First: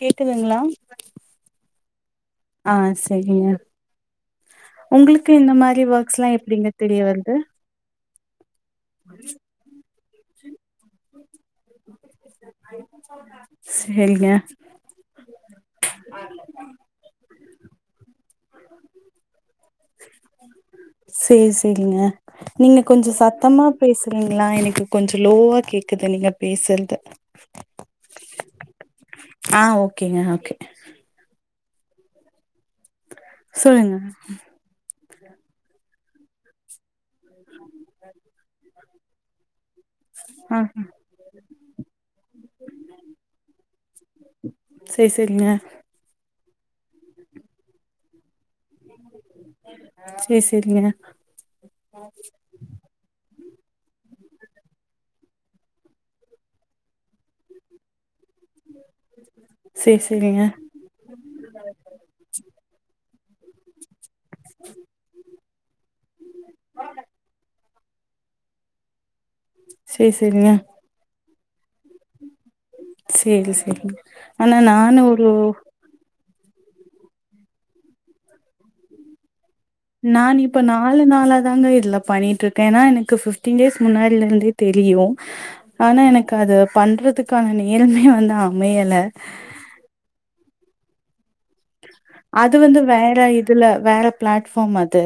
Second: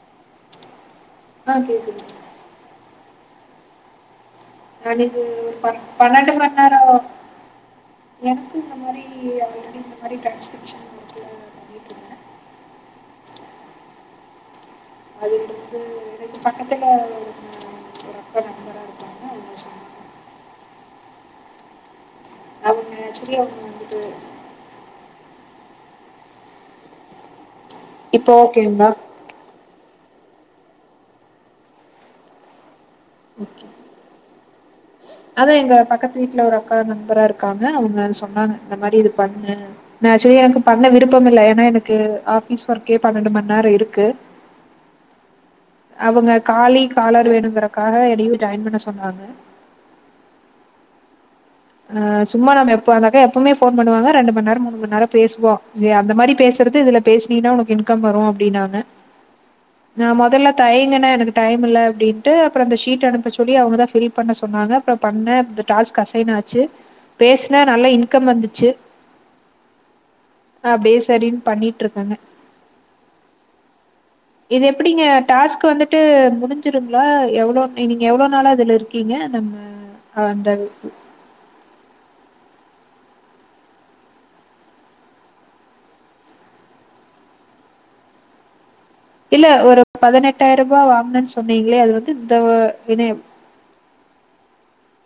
கேக்குதுங்களா ஆ கேக்குது ஆ செரிங்க நான் இது உங்களுக்கு ஒரு இந்த ப மாரி ஒர்க்ஸ் பன்னெண்டு எல்லாம் மணி எப்டிங்க நேரம் தெரிய வருது எனக்கு இந்த மாரி ஆல்ரெடி இந்த மாரி டெறோன்ஸ்கிரிப்ஷன் செரிங்க அது வந்து என பக்கத்துல அக்கா நண்பரா இருக்காங்க அவங்க சொன்னாங்க. செரி செரிங்க நீங்க அவங்க கொஞ்சம் ஆக்சுவலி அவங்க சத்தமா வந்துட்டு பேசுறீங்களா எனக்கு கொஞ்சம் லோவா கேக்குது நீங்க பேசுறது இப்போ ஓகேந்தா ஆ ஓகேங்க ஓகே சொல்லுங்க அதா எங்க பக்கத்து வீட்ல ஒரு அக்கா நண்பரா இருக்காங்க அவுங்க சொன்னாங்க இந்த மாரி இது பண்ணு நா ஆச்சொலி ஆ எனக்கு பண்ண விருப்பம் இல்ல ஏன்னா எனக்கு ஆஃபீஸ் ஒர்க்கே பன்னெண்டு மண் நேரொ இருக்கு சேர் சேரிங்க அவுங்க காலி காலர் வேணுங்கறக்காக என்னயு ஜாயின் பண்ண சொன்னாங்க சேர் சேரிங்க அ சும்மா நாம எப்ப அந்தக்கா எப்புமே ஃபோன் பண்ணுவாங்க ரெண்டு மண் நேரோ மூணு மண் நேரோ பேஸ்வோ இல்லயா அந்த மாரி பேசுறது இதுல பேஸ்னீனா உனக் இன்கம் வரு அப்டின்னாங்க சேரி நா செரிங்க மொதல்ல தயங்குன எனக் டையம் இல்ல அப்டின்டு அப்றோ அந்த ஷீட் அனுப்ப சொல்லி அவுங்கதா ஃபில் பண்ண சொன்னாங்க அப்றொ பண்ண அந்த டாஸ்க் அசைன் ஆச் சு பேச்ன நல்ல இன்கம் வந்துச்சு சேர் சேரிங்க அப்டியே செரின் பண்ணி ட்ருக்காங்க சேரி செரிங்க ஆனா இது எப்டிங்க நானு ஒரு டாஸ்க் வந்து ட்டு முடிஞ்சிருங்ளா எவ்ளோ நீங்க எவ்ளோ நாளா இதுல இருக்கீங்க நம்ம நான் அந்த இப்ப நாலு நாலாதாங்க இதுலப் பண்ணிட்ருக்கே ஏனா எனக்கு ஃபிப்டீன் டேஸ் முன்னாடில இருந்தே தெரியு ஆனா எனக்கு அது பண்றதுக்கான நேரமே வந்து அமயல இல்ல ஒரு பதனெட்டாய்ரபா வாங்ணன் சொன்னீங்ளே அது வந்து இந்த அது வந்து வேற இனையம் இதுல வேற பிளாட்ஃபாம் அது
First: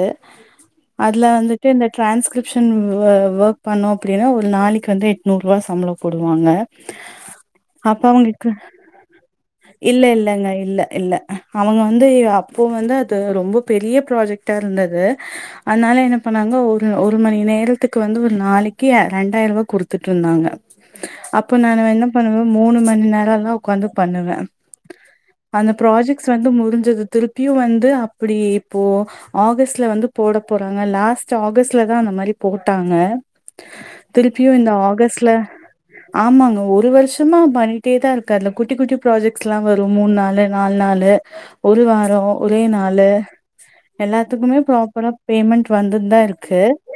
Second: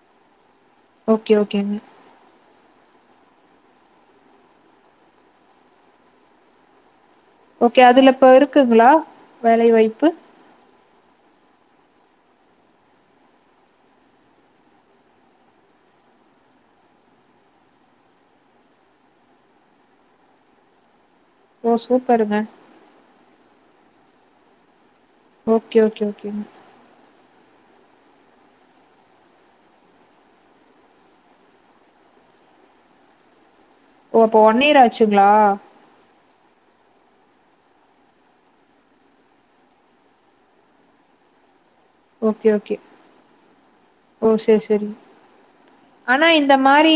அதுல ஓகே வந்துட்டு ஓகேங்க இந்த ட்ரான்ஸ்கிரிப்ஷன் வோக் பண்ணோ அப்டின்னா ஒரு நாளக்கி வந்து எட்நூற்வா சம்ப்ளோ போடுவாங்க ஓகே அப்ப அதுல இப்ப அவங்கக்கு இருக்குங்களா வேலை இல்ல வாய்ப்பு இல்லங்க இல்ல இல்ல அவுங்க வந்து அப்போ வந்து அது ரொம்ப பெரிய ப்ராஜெக்டா இருந்தது அதுனால என்ன பண்ணாங்க ஒரு ஒரு மணி நேரத்துக்கு வந்து ஒரு நாளக்கி ரெண்டாயருவா குடுத்துட் இருந்தாங்க அப் ப்ப நா ஓ என்ன சூப்பருங்க பண்ணுவ மூணு மணி நேரல்லா உக்காந்து பண்ணுவே அந்த ஓகே ஓகே ப்ராஜெக் ஓகேங்க முடுஞ்சது திருப்பியு வந்து அப்டி இப்போ ஆகஸ்ட்ல வந்து போட போறாங்க லாஸ்ட் ஆகஸ்ட்ல தா அந்த மாரி போட்டாங்க ஓ அப்போ திருப்பியு ஒன் இந்த இயர் ஆச்சுங்களா ஆகஸ்ட்ல ஆமாங்க ஒரு வருஷ்ஷமா பண்ணிட்டே தா இருக்க அந்த குட்டி குட்டி ப்ராஜெக்ட்ஸ் லா வரு மூண் நாளு நால் நாளு [unintelligible] ஒரு வாரோ ஓகே ஒரே ஓகே நாளு ஓ எல்லாத்துக்குமே சரி சரி ப்ராப்பரா பேமெண்ட் வந்துன் தா ஆனா இந்த இருக்கு மாரி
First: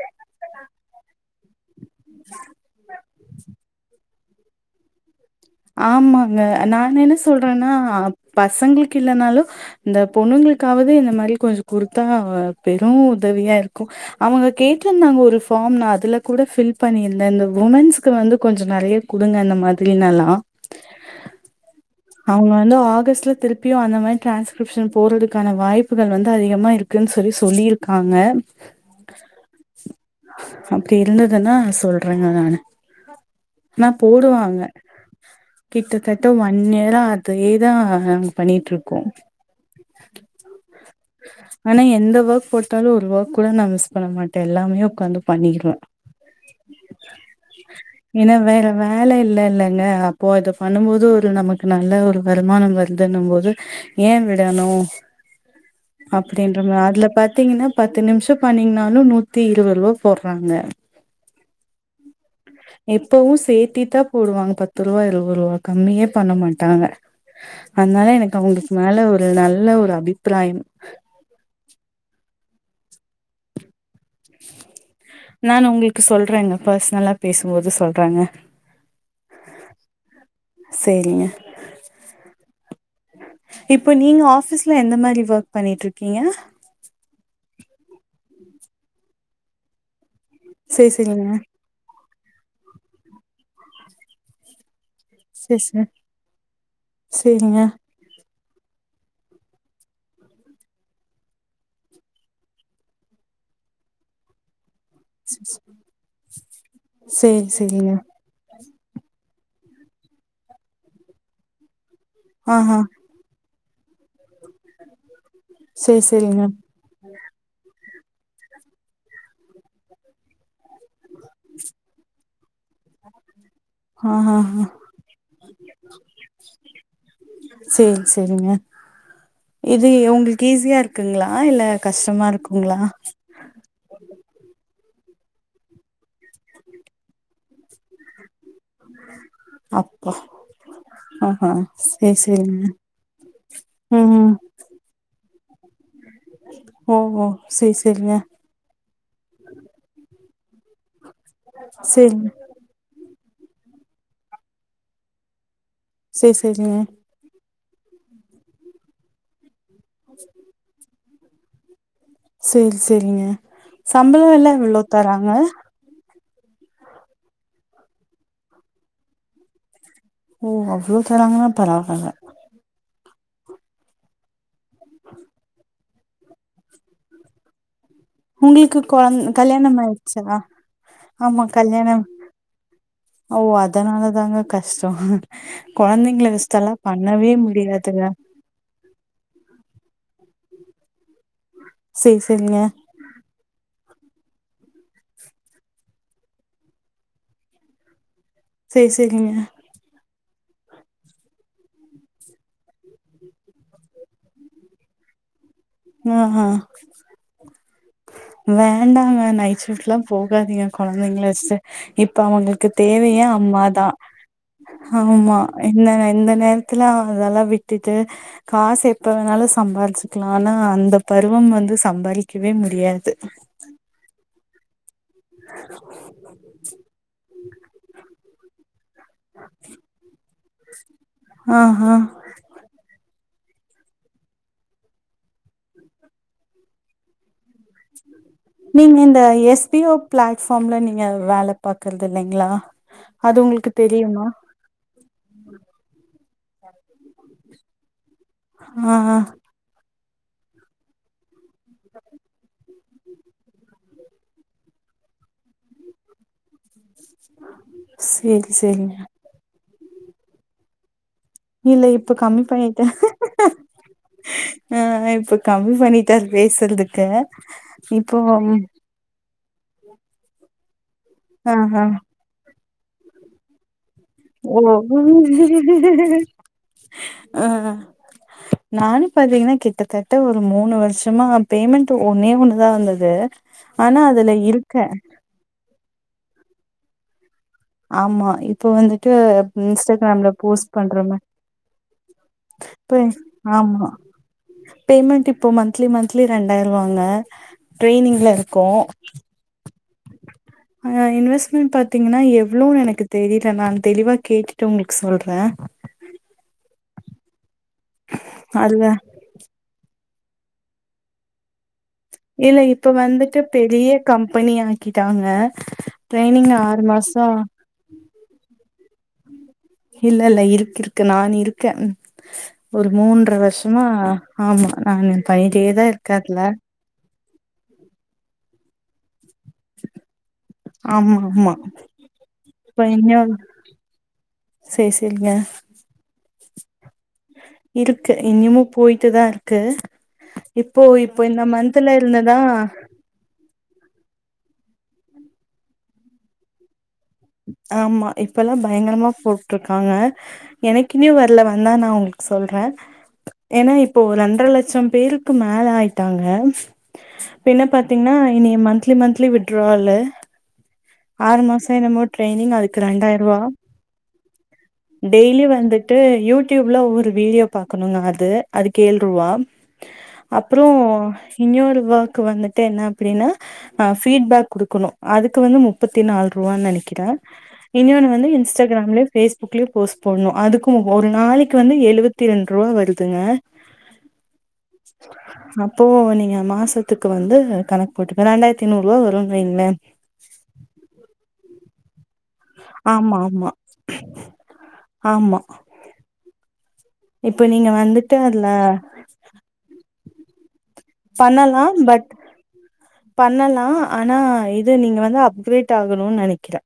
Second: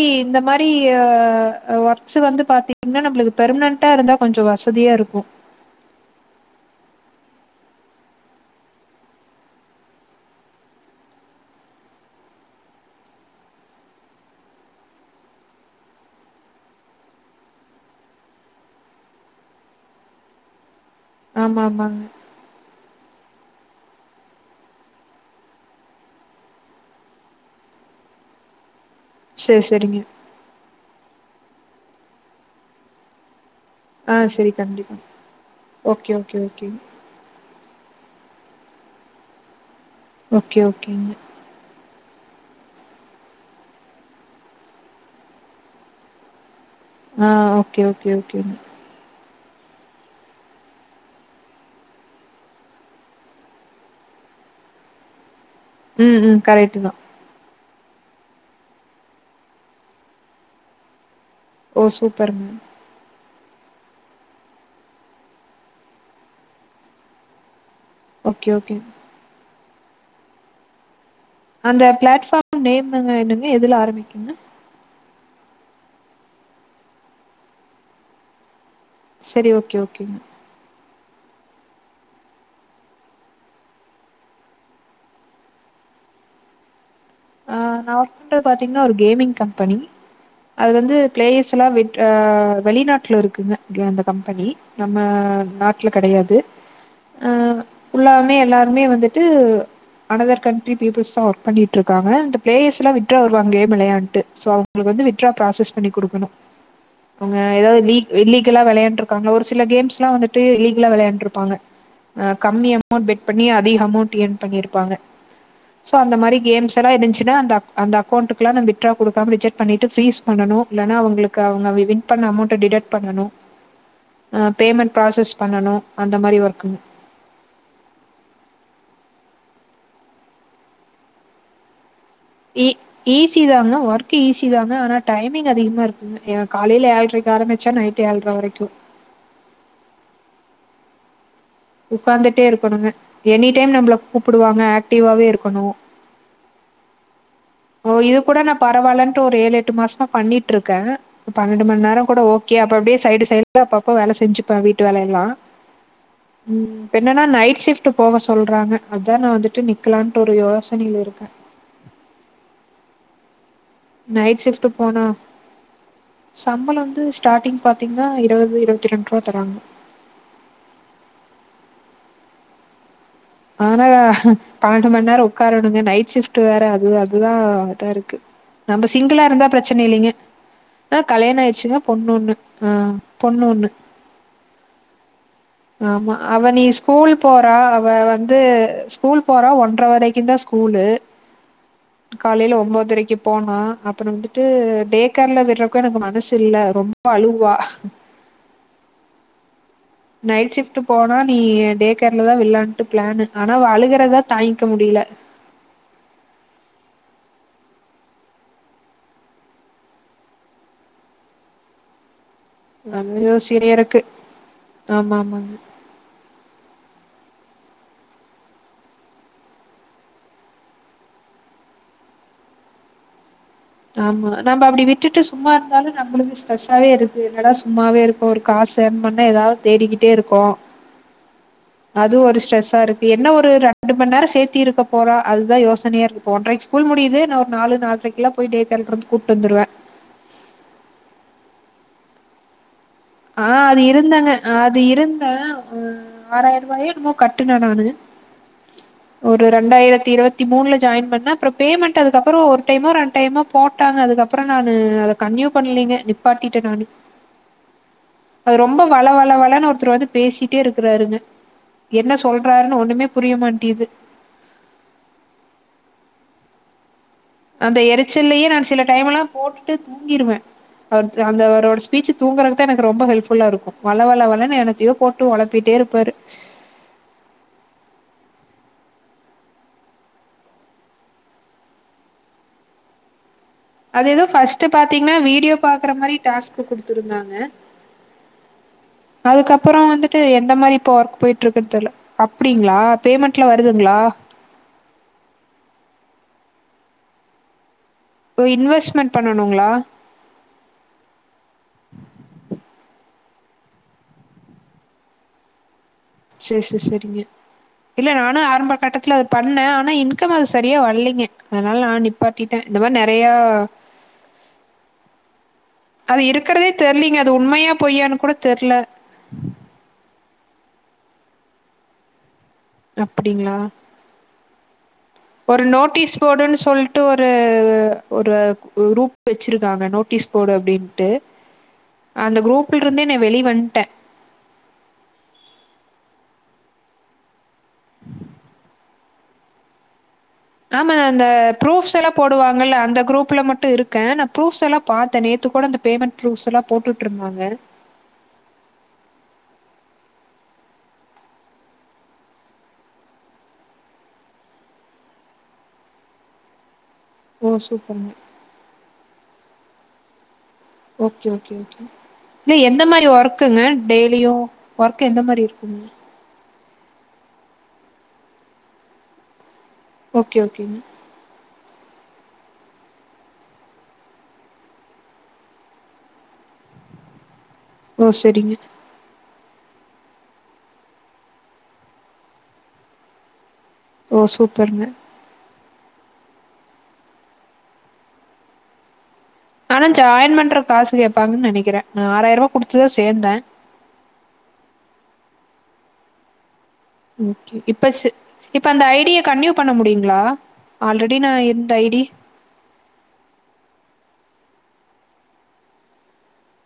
[unintelligible] ஒர்க்ஸ் வந்து பாத்திங்னா நம்ளுக்கு பெர்ம்னன்டா இருந்தா கொஞ்சொ வசதியா இருக்கு ஆமாங்க நான் என்ன சொல்றனா பசங்களுக் இல்லனாலு இந்த பொண்ணுங்ளுக்காவது இந்த மாரி கொஞ்சொ குடுத்தா பெரூ உதவியா இருக்கு அவங்க கேட்ருந்தாங்க ஒரு ஃபார்ம் நா அதுல கூட ஃபில் பண்ணிர்ந்தே இந்த உமன்ஸ்ஸுக்கு வந்து கொஞ்சொ நெறைய குடுங்க அந்த மாதிரினல்லா ஆமா ஆமாங்க அவுங்க வந்து ஆகஸ்ட்ல திருப்பியு அந்த மாரி டிரான்ஸ்கிரிப்ஷன் போட்றதுக்கான வாய்ப்புகள் வந்து அதிகமா இருக் க்குனு சொல்லி சொல்லிர்க்காங்க சேர் சேரிங்க அப்டி இருந்துதனா சொல்றேங்க நானு ஆனா ஆ சரி போடுவாங்க கண்டிப்பா ஓகே கிட்டத்தட்ட ஓகே ஒன் ஓகே யரா அதேதா நாங்க பண்ணிட் இருக்கோ ஓகே ஓகேங்க ஆனா எந்த ஒர்க் போட்டாலு ஒரு ஒர்க் கூட நா மிஸ் பண்ண மாட்டே எல்லாமே உக்காந்து பண்ணிர்வே ஆ ஓகே ஓகே ஏன்னா ஓகே வேற வேல இல்ல இல்லங்க அப் இப்போ இத பண்ணுபோது ஒரு நமக்கு நல்ல ஒரு வருமானோ வருதுன்னு போது ஏ விடணு ம் ம் அப்டின்ற மா கரெக்ட்டு தா அதுல பாத்தீங்னா பத்து நிம்ஷோ பன்னீங்னாலு நூத்தி இருவொர்வா போட்றாங்க ஓ சூப்பர்ங்க எப்பவு சேத்தி தா போடுவாங் பத்து ருவா இருவோருவா கம்மியே பண்ண மாட்டாங்க அதனால எனக் ஓகே ஓகே அவுங்குளுக் மேல ஒரு நல்ல ஒரு அபிப்பிராயம் அந்த பிளாட்ஃபாம் நேம்ங்க என்னங்க எதுல ஆரம்பிக்கு நானு உங்களுக்கு சொல்றேங்க பர்சனலா பேசும்போது சொல்றாங்க சரி ஓகே ஓகேங் செரிங்க இப்ப நீங்க ஆபீஸ்ல எந்த மாதிரி ஒர்க் பண்ணிட்டு இருக்கீங்க ஆ நா ஒர்க் பண்றது பாத்தீங்கன்னா ஒரு கேமிங் கம்பெனி அது சேரி வந்து சேரிங்க. பிளேயர்ஸ் எல்லா வெ ஆ வெளிநாட்ல இருக்குங்க க அந்த கம்பெனி நம்ம சேரி சேரி நாட்ல கெடையாது அ சேரிங்க. ஃபுல்லாவுமே எல்லாருமே வந்துட்டு அனதர் கண்ட்ரி பீயுப்ல்ஸ் தா ஒர்க் பண்ணிட்டு இருக் காங்க அந்த பிளேயர்ஸ்லா வித்ட்ரா வருவாங்க கேம் வெளையாட்டு சோ அவ் ங்களுக்கு வித்டிரா ப்ராசஸ் பண்ணி குடுக்கணு அவ்ங்க சேரி ஏதாவது சேரிங்க. லி இல்லீகலா வெளையாண்டு காங்க ஒரு சில கேம்ஸ் எல்லா வந்துட்டு லீகலா விளையாண்ட்டு இருப்பாங்க கம்மி ஆஹா அமௌண்ட் பெட் பண்ணி அதிக அமௌன்ட் ஏர்ன் பண்ணிருப்பாங்க சோ சேரி அந்த மாரி சேரிங்க. கேம்ஸ் எதனா இருந்துச்சுன்னா அந்த அ அந்த அக்கௌன்ட்க்கு எல்லா நா வித்டிரா குடுக்காம ரிஜெக்ட் பண்ணிட்டு பிரீஸ் பண்ணனு இல்லனா அவங்களுக் கு அவுங்க வின் பண்ண அமௌண்ட்ட டிடெக்ட் பண்ணணு அ ஆஹாஹா பேமெண்ட் ப்ராசஸ் பண்ணணு அந்த மாரி ஒர்க் செரி செரிங்க இது உங்களுக்கு ஈஸியா இருக்குங்களா இல்ல கஷ்டமா இருக் ஈ ஈஸ் சி தாங்க ஒர்க் ஈஸி தாங்க ஆனா டைமிங் அதிகமா இருக்குங்க காலையில ஏழ்றைக்கு ஆரம்பிச்சா நைட் ஏழ்ற வரைக்கு அப்ப ஆஹ உக்காந்துட்டே இருக்கணுங்க எனி டைம் நம்மள ம் குப்புடுவாங்க ஆக்டிவாவே இருக்கணு ஓகோ செரி சரிங்க பரவாலன்ட்டு ஒரு ஏழு எட்டு மாசமா பண்ணிட்டு இருக்கே பன்னெண்டு மணி நேரோ கூட சேரிங்க. ஓ கே அப்ப அப்டியே சைடு சைடுல அப்பப்ப வேல செஞ்சுப்பே வீட்டு வேலைய எல்லா சேரி சேரிங்க. பெ என்னன்னா நைட் ஷிப்ட் போக சொல்றாங்க அதா நா வந்துட்டு நிக்கலான்ட்டு ஒரு யோசனைல இருக்கே செரி செரிங்க சம்பள நைட் எல்லா ஷிஃப்ட் எவ்ளோ போனா தராங்க சம்பளம் வந்து ஸ்டாட்டிங் பாத்தீங்கன்னா இருபது இருபத்தி ரெண்டு ரூபா தராங்க ஓ அவ்ளோ தராங்கன்னா பரவால்ல ஆனா பன்னெண்டு மணி நேரோ உக்காரணுங்க நைட் ஷிஃப்ட் வேற அது அதுதா இதா இருக்கு உங்களுக்கு நம்ம கொழந் சிங்கிளா இருந்தா கல்யாணம் பிரச்சனை இல்லைங்க. ஆயிடுச்சா ஆ கல்யாணம் ஆமா ஆயிடுச்சுங்க கல்யாணம் பொண்ணு ஆ ஓ பொண்ணு அதனாலதாங்க கஷ்டோ ஆமா கொழந்தைங்கள அவ நீ வச்சுட்டெல்லா ஸ்கூல் பண்ணவே போறா அவ முடியாதுங்க வந் து ஸ்கூல் போற ஒன்றர வரைக்கும் தா ஸ்கூலு சேரி காலையில சேரிங்க ஒன்பதரைக்கு போனா அப்பறம் வந்துட்டு டேகேர்ல விடுறதுக்கு எனக்கு மனசு இல்ல ரொம்ப அழுகுவா செர் செரிங்க நைட் ஷிப்ட் போனா நீ டே கேர்ல தா விடலான்ட்டு ப்ளான்னு ஆனா அவ அழுகறத தாங்கிக்க முடியில ஆ அ வேண்டாங்க நைட் ஷிப்ட்லா போகாதீங்க குழந்தைங்கள வச்சுட்டு இப்ப அவுங்களுக் கு தேவையே ஐயோ சிரியா அம்மாதா இருக்கு ஆமா இந்த இந்த நேரத்துல அவுங்களலெல்லா விட்டுட்டு காசு எப்ப வேணாலு சம்பாரிச்சுக்கலா ஆனா அந்த பருவம் வந்து சம்பாரிக்கவே முடியாது ஆமா நம்ப அப்டி விட் டுட்டு சும்மா இருந்தாலு நம்மளுக்கு ஸ்ட்ரெஸ்ஸாவே இருக்கு என்னடா சும்மாவே இருக்கோ ஒரு காசு ஏர்ன் பண்ணா ஏதாவது தேடிக்கிட்டே இருக்கோ ஆ ஆ அது ஒரு ஸ்ட்ரெஸ்ஸா இருக்கு என்ன ஒரு ரெண்டு மண்நேரோ சேத்தி இருக்க போறா அதுதா யோசனைய இருக்கு ஒன்றைக்கு ஸ்கூல் முடியுது இன்னு ஒரு நாலு நால்ரைக்கெல்லா நீங்க இந்த எஸ் பி ஓ ஃபிளாட்பாம்ல நீங்க வேல பாக்குறது இல்லைங்ளா ஆ அது இருந்தேங்க அது இருந்தே ம் ஆறாயிரரூபாயோ என்னமோ கட்டுன நானு ஆ ஒரு ரெண்டாயிரத்தி இருவத்தி மூணுல ஜாயின் பண்ண அப்றோ பேமெண்ட் அதுக்கப்பறோ ஒரு டைமோ ரெண்டு டைமோ போட்டாங்க அதுக்கப்பறம் நானு அத கன்டினியூ பண்லைங்க நிப்பாட்டிட்டே நானு சேரி அது ரொம்ப சேரிங்க. வள வள வளனு ஒருத்தர் வந்து பேசிட்டே இருக்கறாருங்க இல்ல என்ன இப்ப கம்மி சொல்றாருன்னு பண்ணிட்டே ஒண்ணுமே புரிய மாட்டேது ஆ இப்ப கம்மி பண்ணிட்டாரு பேசுறதுக்கு அந்த இப்போ எரிச்சல்லயே நா சில டைம் எல்லா போட்டுட்டு தூங்கிருவே அவர் அந்த ஆ அவரோட ஆ ஸ்பீச்சு தூங்கறதுக்தா எனக்கு ரொம்ப ஹெல்ப் ஃபுல்லா இருக்கு வல வல வலனு ஓ என்னத்தையோ போட்டு ஒழப்பிட்டே இருப்பாரு அ நானு பாத்தீங்கன்னா கிட்டத்தட்ட ஒரு மூணு வருஷமா பேமெண்ட் ஒன்னே ஒன்னுதா வந்தது ஆனா அது எதோ அதுல ஃபர்ஸ்டு இருக்கே. பாத்தீங்கன்னா வீடியோ பாக்கற மாரி டாஸ்க் குடுத்துருந்தாங்க ஆமா இப்ப வந்துட்டு அதுக்கப்பறோ வந்துட்டு இன்ஸ்டாகிராம்ல எந்த போஸ்ட் மாரி இப்ப பண்றோமே ஒர்க் போயிட்ருக்குனு தெர்ல அப்டிங்களா இப்ப பேமெண்ட்ல ஆமா வருதுங்களா பேமெண்ட் இப்போ மந்த்லி மந்த்லி ரெண்டாயிரூவாங்க ட்ரெயினிங் ஓ இன்வஸ்மெண் பண்ணணுங்களா அ இன்வெஸ்ட்மென் பாத்தீங்கன்னா எவ்ளோ எனக்கு தெரியல நான் தெளிவா கேட்டுட்டு உங்களுக்கு சொல்றே செர் செர் செரிங்க இல்ல நானு ஆரம்ப அதுல கட்டத்துல பண்ண ஆனா இன்கம் அது செரியா வல்லீங்க அதனால நா நிப் இல்ல இப்ப வந்துட்டு பெரிய கம்பெனி ஆக்கிட்டாங்க அது ட்ரைனிங் இருக்கறதே ஆறு தெர்லீங்க மாசோ அது உண்மையா பொய்யான்னு கூட தெர்ல இல்ல இல்ல இருக்கு இருக்கு நான் இருக்க ஒரு மூன்ற அப்டிங்களா வருஷமா ஆமா நானு ஒரு பண்ணிட்டேதா நோட்டீஸ் இருக்கே அதுல போர்டுன்னு சொல்ட்டு ஒரு ஒரு குரூப் வச்சிருக்காங்க நோட்டீஸ் போர்டு அப்டின்ட்டு ஆமா ஆமா அந்த குரூப்ல இருந்தே நா வெளிய வன்ட்டே செரி செரிங்க இருக்கு இன்னிமு போயிட்டுதா இருக்கு இப்போ ஆமா இப்போ அந்த இந்த மந்த்ல ப்ரூஃப்ஸ் எல்லா இருந்துதா போடுவாங்க இல்ல அந்த குரூப்ல மட்டு இருக் கே நா ப்ரூஃப்ஸெல்லா பாத்தே நேத்து கூட அந்த பேமெண்ட் ப்ரூப்ஸ் எல்லாம் போட்டுட்டு இருந்தாங்க ஆமா இப்பல்லா பயங்கரமா போட்ருக்காங்க எனக்குமே வரல வந்தா நா உங்களுக்கு சொல்றே ஏன்னா இப்போ ரெண்டர லட்சோ பேருக்கு மேல ஆயிட்டாங்க ஓ! பின்ன சூப்பருங்க. பாத்தீங்கன்னா இனி மந்த்லி மந்த்லி விட்ராவுல ஓகே, ஆறு ஓகே, மாசோ ஓகே. என்னமோ ட்ரெய்னிங் இல்ல அதுக்கு எந்த மாரி ரெண்டாயருவா ஒர்க்குங்க? டெய்லியும் ஒர்க் எந்த மாரி டெய்லி இருக்குங்க? வந்துட்டு யூட் டியூப்ல ஒரு வீடியோ பாக்கணுங்க அது அதுக்கு ஏழுருவா ஓகே, அப்பறோ ஓகேங்க. இன்னொரு ஒர்க் வந்துட்டு என்ன அப்டின்னா ஃப்பிடுபேக் குடுக்கனு அதுக்கு வந்து முப் முப்பத்தி நாலு ரூவானு நெனைக்கிறே இன்னொனு ஓ! வந்து சரிங்க. இன்ஸ்டாகிராம்ல பேஸ்புக்லயோ போஸ்ட் போட்னு அதுக்கு ஒரு நாளைக்கு வந்து எழுவத்திரெண்ருவா வருதுங்க ஓ சூப்பர்ங்க அப்போ நீங்க மாசத்துக்கு வந்து கணக்கு போட்டுக்கோ ரெண்டாயிரத்தி நூறுவா வரும்னு வைங்களே ஆனா ஜாயின் பண்ற காசு கேப்பாங்க நெனைக்கிறே ஆறாயருவா ஆமா ஆமா ஆமா இப்ப ஓகே நீங்க இப்பச் வந்துட்டு அதுல இப்ப அந்த ஐ டிய கன்டினுயூ பண்ண முடியுங்களா ஆல்ரெடி நா இருந்த ஐ டி பட் பண்ணலா ஆனா இது நீங்க வந்து அப்கிரேட் ஆகணுன்னு நெனைக்கிறே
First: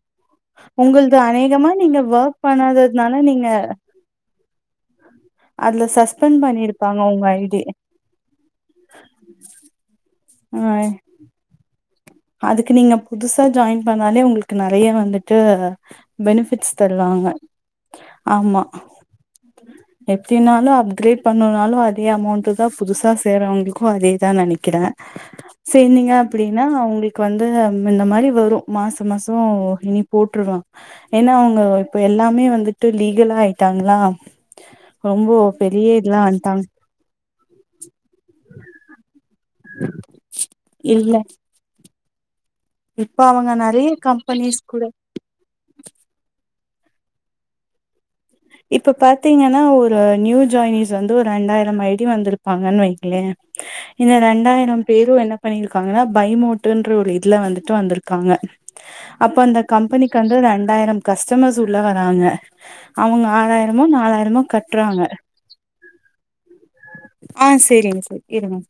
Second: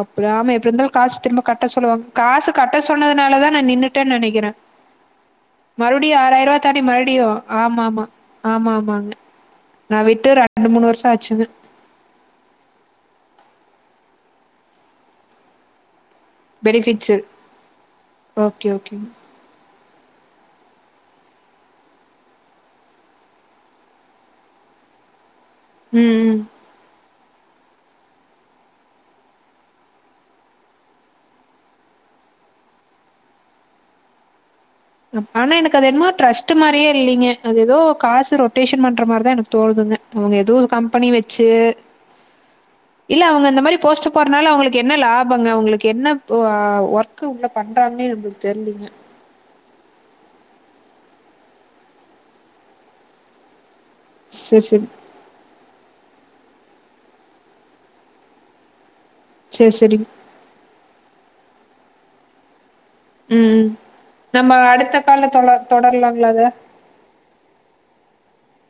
அப்றோ ஆமா எப்டி இருந்தாலு காசு உங்கள்து திரும்ப கட்ட அநேகமா நீங்க சொல்லுவாங்க வொர்க் காசு கட்ட பண்ணாததுனால, சொன்னதுனால நீங்க தா நா நின்னு ட்டே நெனைக்கிறே அதுல மறுபடியு சஸ்பெண்ட் ஆறாயரூவா தாண்டி பண்ணியிருப்பாங்க மறுடியு உங்க ஐடி. ஆமா ஆமா ஆமா ஆமாங்க நா விட்டு அ ரெண்டு மூணு வருஷ ஆச்சுங்க அதுக்கு நீங்க புதுசா ஜாயின் பண்ணாலே உங்களுக்கு நெறைய வந்துட்டு பெனிஃபிட்ஸ் பெனிஃபிட்ஸு தருவாங்க ஆமா ஓகே ஓகேங்க எப்டினாலு அப்கிரேட் பண்ணுனாலு அதே அமௌண்ட்டு தா புதுசா சேரவங்களுக்கு அதேதா நெனைக்கிறே சேந்தீங்க ம் அப்டீன்னா அவுங் களுக்கு வந்து இந்த மாரி வரு மாச மாசோ இனி போட்ருவாங்க ஏன்னா அவங்க இப்ப எல்லாமே வந்துட்டு லீகலா ஆயிட்டாங்ளா ஆனா எனக்கு அது என்னமோ டிரஸ்ட்டு மாரியே இல்லிங்க அது ஏதோ காசு ரொட்டேஷன் பண்ற மாரி தா எனக்கு தோனுது அவங்க ஏதோ ஒரு கம்பெனி இல்ல வச்சு இப்ப இல்ல அவங்க இந்த மாரி நெறைய போஸ்ட்டுரு போறனால கம்பெனிஸ் கூட அவுங்களுக்கு என்ன லாபங்க அவுங்களுக்கு என்ன ஓ ஆ ஒர்க்கு உள்ள பண்ணறாங்கன்னே நம்புது இப்ப பாத்தீங்கன்னா ஒரு நியூ ஜாய்னீஸ் வந்து ஒரு ரெண்டாயிரம் ஐ டி வந்திருப்பாங்கன்னு வைங்ளே இந்த சரி ரெண்டாயிரம் சரி பேரூ என்ன பண்ணியிருக்காங்கன்னா பைமோட்டுன்ற ஒரு இதுல வந்துட்டு வந்திருக்காங்க அப்ப அந்த சரி சரிங்க கம்பெனிக்கண்டு ரெண்டாயிரம் கஸ்டமர்ஸ் உள்ள வராங்க அவங்க ம் நம்ம அடுத்த கட்டுறாங்க. கால்ல தொழ தொடரலாங்களா அத ஆ சேரிங்க சரி இருங்க